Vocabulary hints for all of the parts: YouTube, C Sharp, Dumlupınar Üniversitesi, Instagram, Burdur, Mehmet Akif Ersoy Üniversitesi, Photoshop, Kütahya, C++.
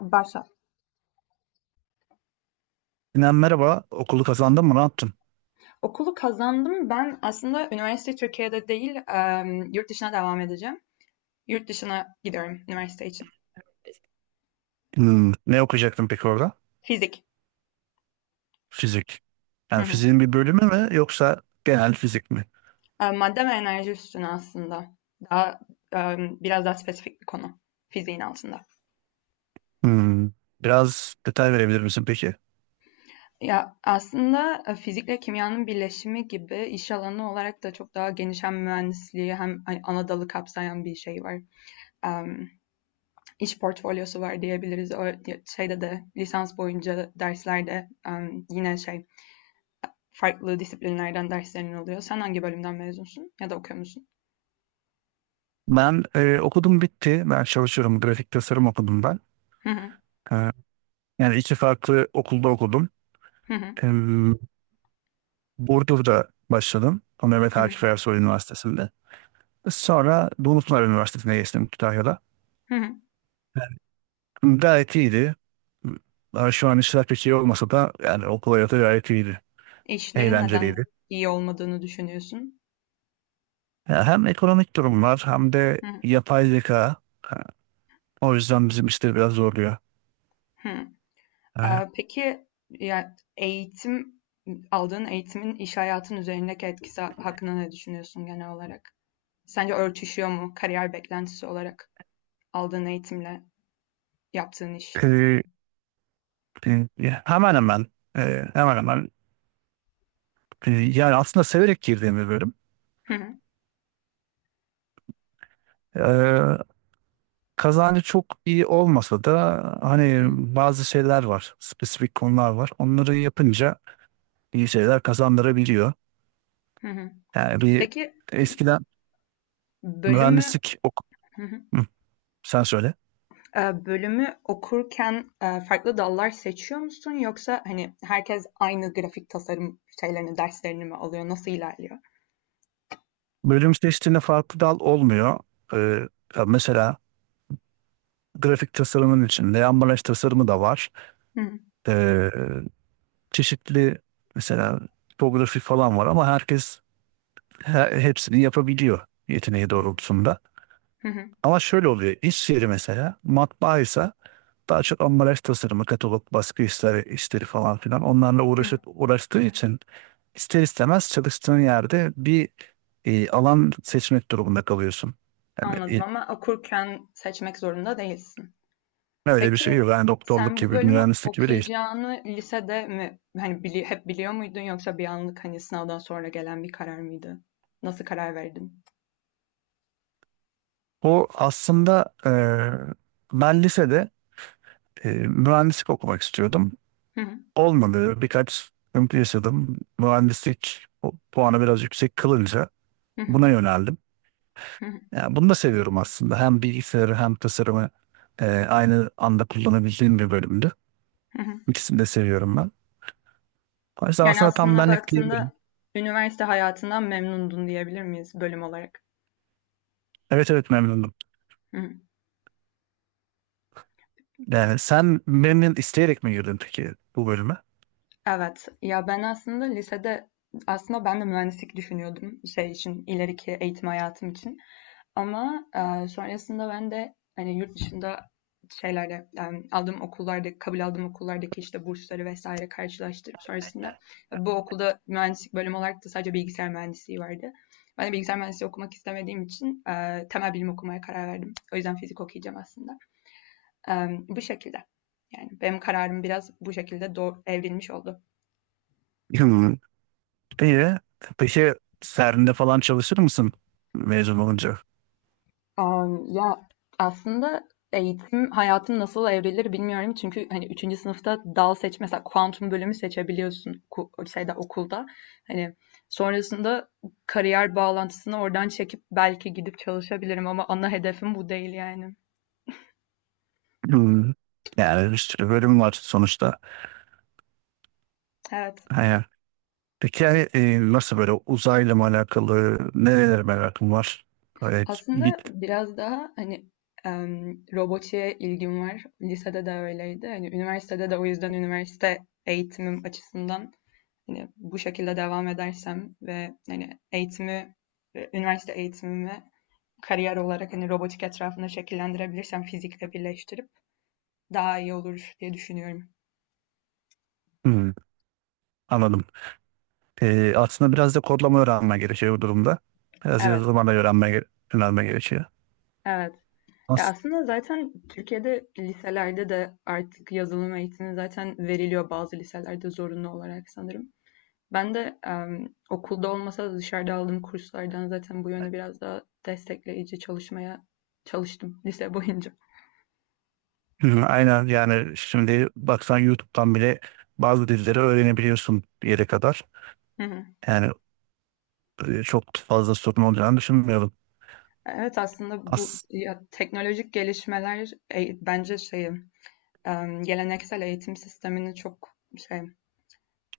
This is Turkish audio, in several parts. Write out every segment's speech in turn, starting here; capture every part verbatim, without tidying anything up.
Başla. Sinan merhaba. Okulu kazandın mı? Ne yaptın? Okulu kazandım. Ben aslında üniversite Türkiye'de değil, yurt dışına devam edeceğim. Yurt dışına gidiyorum üniversite için. Hmm, ne okuyacaktın peki orada? Fizik. Fizik. Hı Yani hı. fiziğin bir bölümü mü yoksa genel fizik mi? E, Madde ve enerji üstüne aslında. Daha biraz daha spesifik bir konu. Fiziğin altında. Hmm, biraz detay verebilir misin peki? Ya aslında e, fizikle kimyanın birleşimi gibi iş alanı olarak da çok daha geniş, hem mühendisliği hem hani ana dalı kapsayan bir şey var. Em, iş portfolyosu var diyebiliriz. O şeyde de lisans boyunca derslerde em, yine şey, farklı disiplinlerden derslerin oluyor. Sen hangi bölümden mezunsun ya da okuyor musun? Ben e, okudum bitti. Ben çalışıyorum. Grafik tasarım okudum ben. Hı hı, E, Yani iki farklı okulda okudum. hı hı, E, Burdur'da başladım. Mehmet hı hı, Akif Ersoy Üniversitesi'nde. Sonra Dumlupınar Üniversitesi'ne geçtim Kütahya'da. hı. Gayet iyiydi. Ben şu an işler pek iyi olmasa da yani okul hayatı gayet iyiydi. İşlerin neden Eğlenceliydi. iyi olmadığını düşünüyorsun? Ya hem ekonomik durum var hem de Hı hı, yapay zeka. Ha, o yüzden bizim işleri biraz zorluyor. hı. Ha, Ee, Peki ya eğitim, aldığın eğitimin iş hayatın üzerindeki etkisi hakkında ne düşünüyorsun genel olarak? Sence örtüşüyor mu kariyer beklentisi olarak aldığın eğitimle yaptığın iş? e, e, hemen hemen e, hemen hemen e, yani aslında severek girdiğim bir bölüm. Hı, E, Kazancı çok iyi olmasa da hı hani bazı şeyler var. Spesifik konular var. Onları yapınca iyi şeyler kazandırabiliyor. hı, hı hı. Yani bir Peki, eskiden e, bölümü mühendislik ok hı hı. Hı, sen söyle. Eee, bölümü okurken, eee, farklı dallar seçiyor musun yoksa hani herkes aynı grafik tasarım şeylerini, derslerini mi alıyor? Nasıl ilerliyor? Bölüm seçtiğinde farklı dal olmuyor. E, Ya mesela grafik tasarımın içinde ambalaj tasarımı da var. Hı hı. Ee, çeşitli mesela tipografi falan var ama herkes he- hepsini yapabiliyor yeteneği Hı hı. doğrultusunda. Hı hı. Ama şöyle oluyor. İş yeri mesela matbaa ise daha çok ambalaj tasarımı, katalog, baskı işleri, işleri falan filan onlarla uğraşıp uğraştığı için ister istemez çalıştığın yerde bir e, alan seçmek durumunda kalıyorsun. Yani Anladım, e, ama okurken seçmek zorunda değilsin. öyle bir şey Peki, yok. Yani doktorluk sen bu gibi, bölümü mühendislik gibi değil. okuyacağını lisede mi, hani, bili hep biliyor muydun, yoksa bir anlık, hani, sınavdan sonra gelen bir karar mıydı? Nasıl karar verdin? O aslında e, ben lisede e, mühendislik okumak istiyordum. Olmadı. Birkaç sıkıntı yaşadım. Mühendislik o- puanı biraz yüksek kılınca Hı hı. buna yöneldim. Hı hı. Yani bunu da seviyorum aslında. Hem bilgisayarı hem tasarımı e, aynı anda kullanabildiğim bir bölümdü. Hı hı. İkisini de seviyorum ben. O yüzden Yani aslında tam aslında benlik diyebilirim. baktığında üniversite hayatından memnundun diyebilir miyiz bölüm olarak? Evet, evet, memnundum. Hı hı. Yani sen memnun isteyerek mi girdin peki bu bölüme? Evet. Ya, ben aslında lisede, aslında ben de mühendislik düşünüyordum şey için, ileriki eğitim hayatım için. Ama, eee, sonrasında ben de, hani, yurt dışında şeylerle, emm, aldığım okullarda, kabul aldığım okullardaki, işte, bursları vesaire karşılaştırıp sonrasında e, bu okulda mühendislik bölümü olarak da sadece bilgisayar mühendisliği vardı. Ben de bilgisayar mühendisliği okumak istemediğim için, eee, temel bilim okumaya karar verdim. O yüzden fizik okuyacağım aslında. Emm, bu şekilde. Yani benim kararım biraz bu şekilde doğ evrilmiş oldu. İyi. Peki serinde falan çalışır mısın mezun olunca? Am, ya aslında eğitim hayatım nasıl evrilir bilmiyorum. Çünkü hani üçüncü sınıfta dal seç mesela kuantum bölümü seçebiliyorsun, ku- şeyde okulda. Hani sonrasında kariyer bağlantısını oradan çekip belki gidip çalışabilirim, ama ana hedefim bu değil yani. Hmm. Yani bir sürü bölüm var sonuçta. Evet. Ha. Peki yani, e, nasıl böyle uzayla mı alakalı, nerelere merakın var? Evet, Aslında git. biraz daha hani em, robotiğe ilgim var. Lisede de öyleydi. Hani üniversitede de, o yüzden üniversite eğitimim açısından, hani bu şekilde devam edersem ve hani eğitimi, e, üniversite eğitimimi kariyer olarak hani robotik etrafında şekillendirebilirsem fizikle birleştirip daha iyi olur diye düşünüyorum. Hmm, anladım. E, aslında biraz da kodlama öğrenme gerekiyor bu durumda. Biraz Evet, yazılıma da öğrenme, ge- öğrenme gerekiyor. evet. Ya As- aslında zaten Türkiye'de liselerde de artık yazılım eğitimi zaten veriliyor, bazı liselerde zorunlu olarak sanırım. Ben de em, okulda olmasa da dışarıda aldığım kurslardan zaten bu yönde biraz daha destekleyici çalışmaya çalıştım lise boyunca. Hı, aynen yani şimdi baksan YouTube'dan bile bazı dilleri öğrenebiliyorsun bir yere kadar. Hı hı. Yani e, çok fazla sorun olacağını düşünmüyorum. Evet, aslında bu As ya, teknolojik gelişmeler e, bence şeyi em, geleneksel eğitim sistemini çok şey,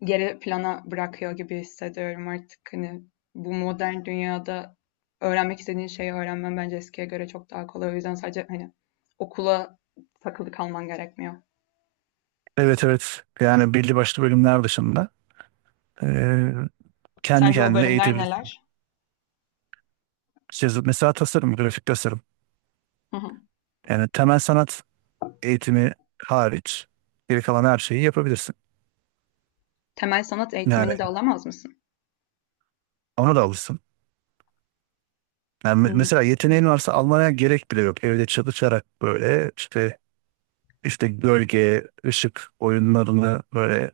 geri plana bırakıyor gibi hissediyorum artık. Hani bu modern dünyada öğrenmek istediğin şeyi öğrenmen bence eskiye göre çok daha kolay. O yüzden sadece hani okula takılı kalman gerekmiyor. evet, evet. Yani belli başlı bölümler dışında eee, kendi Sence o kendine bölümler eğitebilirsin. neler? Şey, mesela tasarım, grafik tasarım. Hı hı. Yani temel sanat eğitimi hariç geri kalan her şeyi yapabilirsin. Temel sanat Yani eğitimini de alamaz mısın? ona da alırsın. Yani Hı me- hı. mesela yeteneğin varsa almaya gerek bile yok. Evde çalışarak böyle işte işte gölge, ışık oyunlarını böyle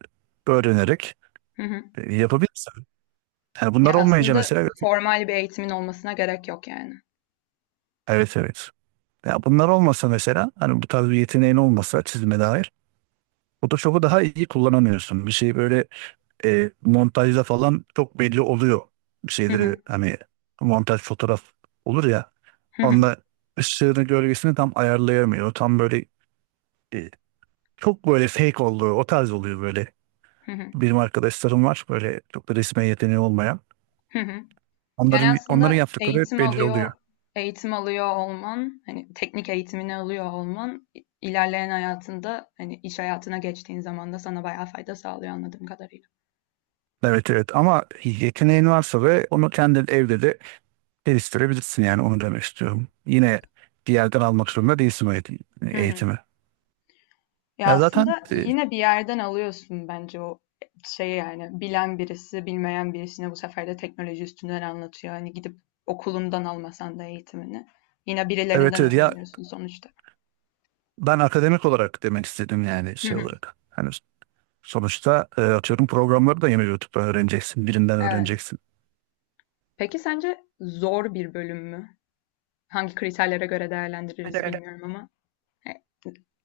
öğrenerek Hı hı. e, yapabilirsin. Yani Ya bunlar olmayınca aslında mesela grafik- formal bir eğitimin olmasına gerek yok yani. evet, evet. Ya bunlar olmasa mesela hani bu tarz bir yeteneğin olmasa çizime dair Photoshop'u daha iyi kullanamıyorsun. Bir şey böyle e, montajda falan çok belli oluyor. Bir Hı şeyleri hı. hani montaj fotoğraf olur ya Hı hı. onda ışığını gölgesini tam ayarlayamıyor. Tam böyle e, çok böyle fake oluyor. O tarz oluyor böyle. Hı hı. Benim arkadaşlarım var böyle çok da resme yeteneği olmayan. Hı hı. Yani Onların onların aslında yaptıkları hep eğitim belli alıyor, oluyor. eğitim alıyor olman, hani teknik eğitimini alıyor olman ilerleyen hayatında, hani iş hayatına geçtiğin zaman da sana bayağı fayda sağlıyor anladığım kadarıyla. Evet, evet, ama yeteneğin varsa ve onu kendin evde de geliştirebilirsin yani onu demek istiyorum. Yine bir yerden almak zorunda değilsin o eğitim- Hı hı. eğitimi. Ya Ya zaten aslında e, yine bir yerden alıyorsun bence o şey yani, bilen birisi bilmeyen birisine bu sefer de teknoloji üstünden anlatıyor. Hani gidip okulundan almasan da eğitimini yine evet, birilerinden evet, ya öğreniyorsun sonuçta. ben akademik olarak demek istedim yani Hı şey hı. olarak. Hani sonuçta e, atıyorum programları da yine YouTube'dan öğreneceksin, birinden Evet. öğreneceksin. Peki sence zor bir bölüm mü? Hangi kriterlere göre değerlendiririz bilmiyorum ama e,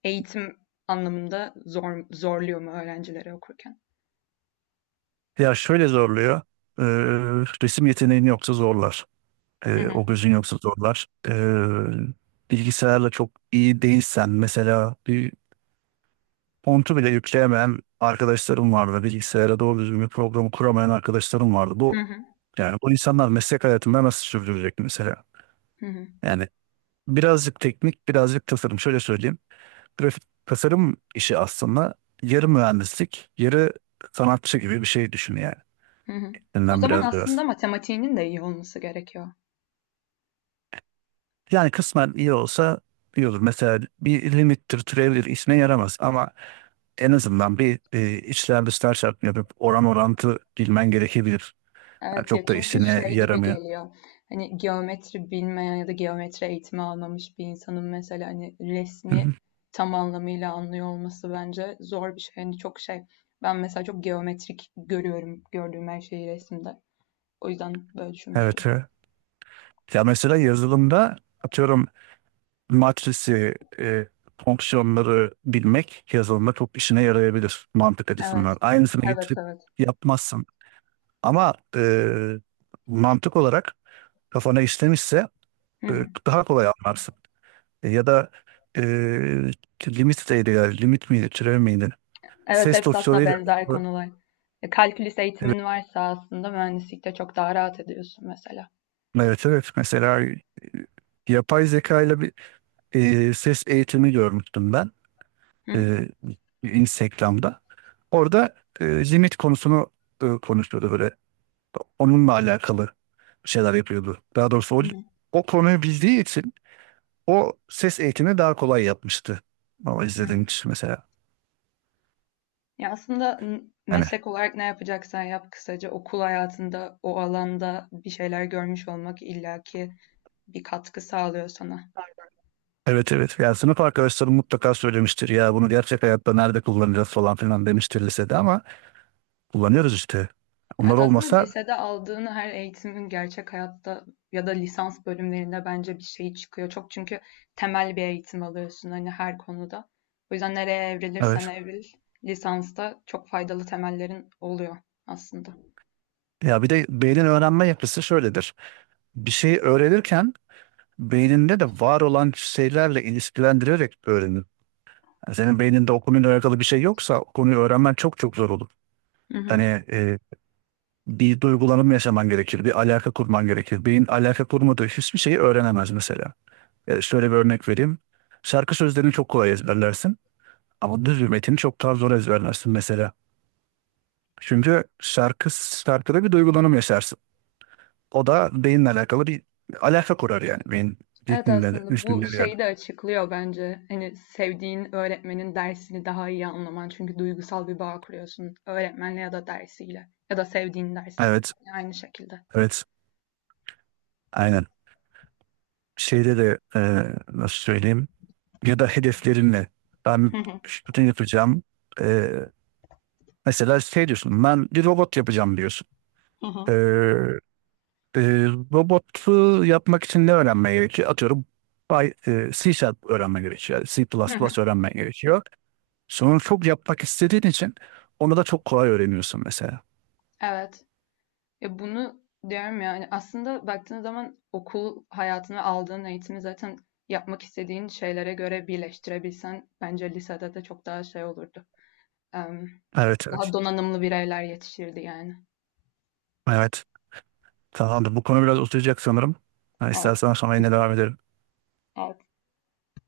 eğitim anlamında zor, zorluyor mu öğrencileri okurken? Ya şöyle zorluyor. e, Resim yeteneğin yoksa zorlar. Hı E, hı, o gözün yoksa zorlar. E, bilgisayarla çok iyi değilsen mesela bir fontu bile yükleyemeyen arkadaşlarım vardı. Bilgisayara doğru düzgün bir programı kuramayan arkadaşlarım vardı. hı Bu hı, yani bu insanlar meslek hayatında nasıl sürdürecek mesela? hı hı, Yani birazcık teknik, birazcık tasarım. Şöyle söyleyeyim. Grafik tasarım işi aslında yarı mühendislik, yarı sanatçı gibi bir şey düşün yani. hı hı. O Elinden zaman biraz aslında biraz. matematiğinin de iyi olması gerekiyor. Yani kısmen iyi olsa iyi olur. Mesela bir limittir, türevdir işine yaramaz ama en azından bir e, içler dışlar çarpımı yapıp oran orantı bilmen gerekebilir. Yani Evet ya, çok da çünkü işine şey gibi yaramıyor. geliyor. Hani geometri bilmeyen ya da geometri eğitimi almamış bir insanın mesela hani Hı resmi hı. tam anlamıyla anlıyor olması bence zor bir şey. Hani çok şey. Ben mesela çok geometrik görüyorum gördüğüm her şeyi resimde. O yüzden böyle düşünmüştüm. Evet. Evet. Ya mesela yazılımda atıyorum matrisi, e, fonksiyonları bilmek yazılımda çok işine yarayabilir mantık açısından. Evet. Aynısını Evet, getirip evet. yapmazsın. Ama e, mantık olarak kafana işlemişse Hı e, hı. daha kolay anlarsın. E, ya da e, limit değeri, yani limit miydi, türev miydi? Evet, Ses hepsi aslında dosyalarıyla benzer evet, konular. E, kalkülüs eğitimin varsa aslında mühendislikte çok daha rahat ediyorsun mesela. evet, evet. Mesela e, yapay zeka ile bir e, ses eğitimi görmüştüm ben. Hı hı. e, Instagram'da. Orada e, limit konusunu e, konuşuyordu böyle. Onunla alakalı şeyler yapıyordu. Daha doğrusu o, Hı hı. o konuyu bildiği için o ses eğitimi daha kolay yapmıştı. Ama Hı izlediğim hı. kişi mesela. Ya aslında n- Yani meslek olarak ne yapacaksan yap, kısaca okul hayatında o alanda bir şeyler görmüş olmak illaki bir katkı sağlıyor sana. evet, evet. Yani sınıf arkadaşlarım mutlaka söylemiştir. Ya bunu gerçek hayatta nerede kullanacağız falan filan demiştir lisede ama kullanıyoruz işte. Onlar Evet, aslında olmasa lisede aldığın her eğitimin gerçek hayatta ya da lisans bölümlerinde bence bir şey çıkıyor. Çok, çünkü temel bir eğitim alıyorsun hani her konuda. O yüzden nereye evrilirsen evet. evril, lisansta çok faydalı temellerin oluyor aslında. Ya bir de beynin öğrenme yapısı şöyledir. Bir şeyi öğrenirken beyninde de var olan şeylerle ilişkilendirerek öğrenir. Yani senin beyninde o konuyla alakalı bir şey yoksa o konuyu öğrenmen çok çok zor olur. Hı hı. Hani e, bir duygulanım yaşaman gerekir, bir alaka kurman gerekir. Beyin alaka kurmadığı hiçbir şeyi öğrenemez mesela. Ya şöyle bir örnek vereyim. Şarkı sözlerini çok kolay ezberlersin. Ama düz bir metini çok daha zor ezberlersin mesela. Çünkü şarkı, şarkıda bir duygulanım yaşarsın. O da beyinle alakalı bir alaka kurar yani. Beyin Evet, ritminle de, aslında bu üstünle bir yerde. şeyi de açıklıyor bence. Hani sevdiğin öğretmenin dersini daha iyi anlaman. Çünkü duygusal bir bağ kuruyorsun öğretmenle ya da dersiyle ya da sevdiğin ders. Evet, Aynı şekilde. evet. Aynen. Şeyde de e, nasıl söyleyeyim ya da hedeflerinle Hı ben hı. şunu yapacağım. E, Mesela şey diyorsun ben bir robot yapacağım diyorsun. E, e, Robotu yapmak için ne öğrenmen gerekiyor? Atıyorum Py- e, C Sharp öğrenmen gerekiyor. Hı hı. C plus plus öğrenmen gerekiyor. Sonra çok yapmak istediğin için onu da çok kolay öğreniyorsun mesela. Evet. Ya, bunu diyorum yani. Aslında baktığın zaman okul hayatını, aldığın eğitimi zaten yapmak istediğin şeylere göre birleştirebilsen bence lisede de çok daha şey olurdu. Em, Evet, evet. daha donanımlı bireyler yetişirdi yani. Evet. Tamamdır. Bu konu biraz uzayacak sanırım. Ha, Evet, istersen sonra yine devam edelim. evet.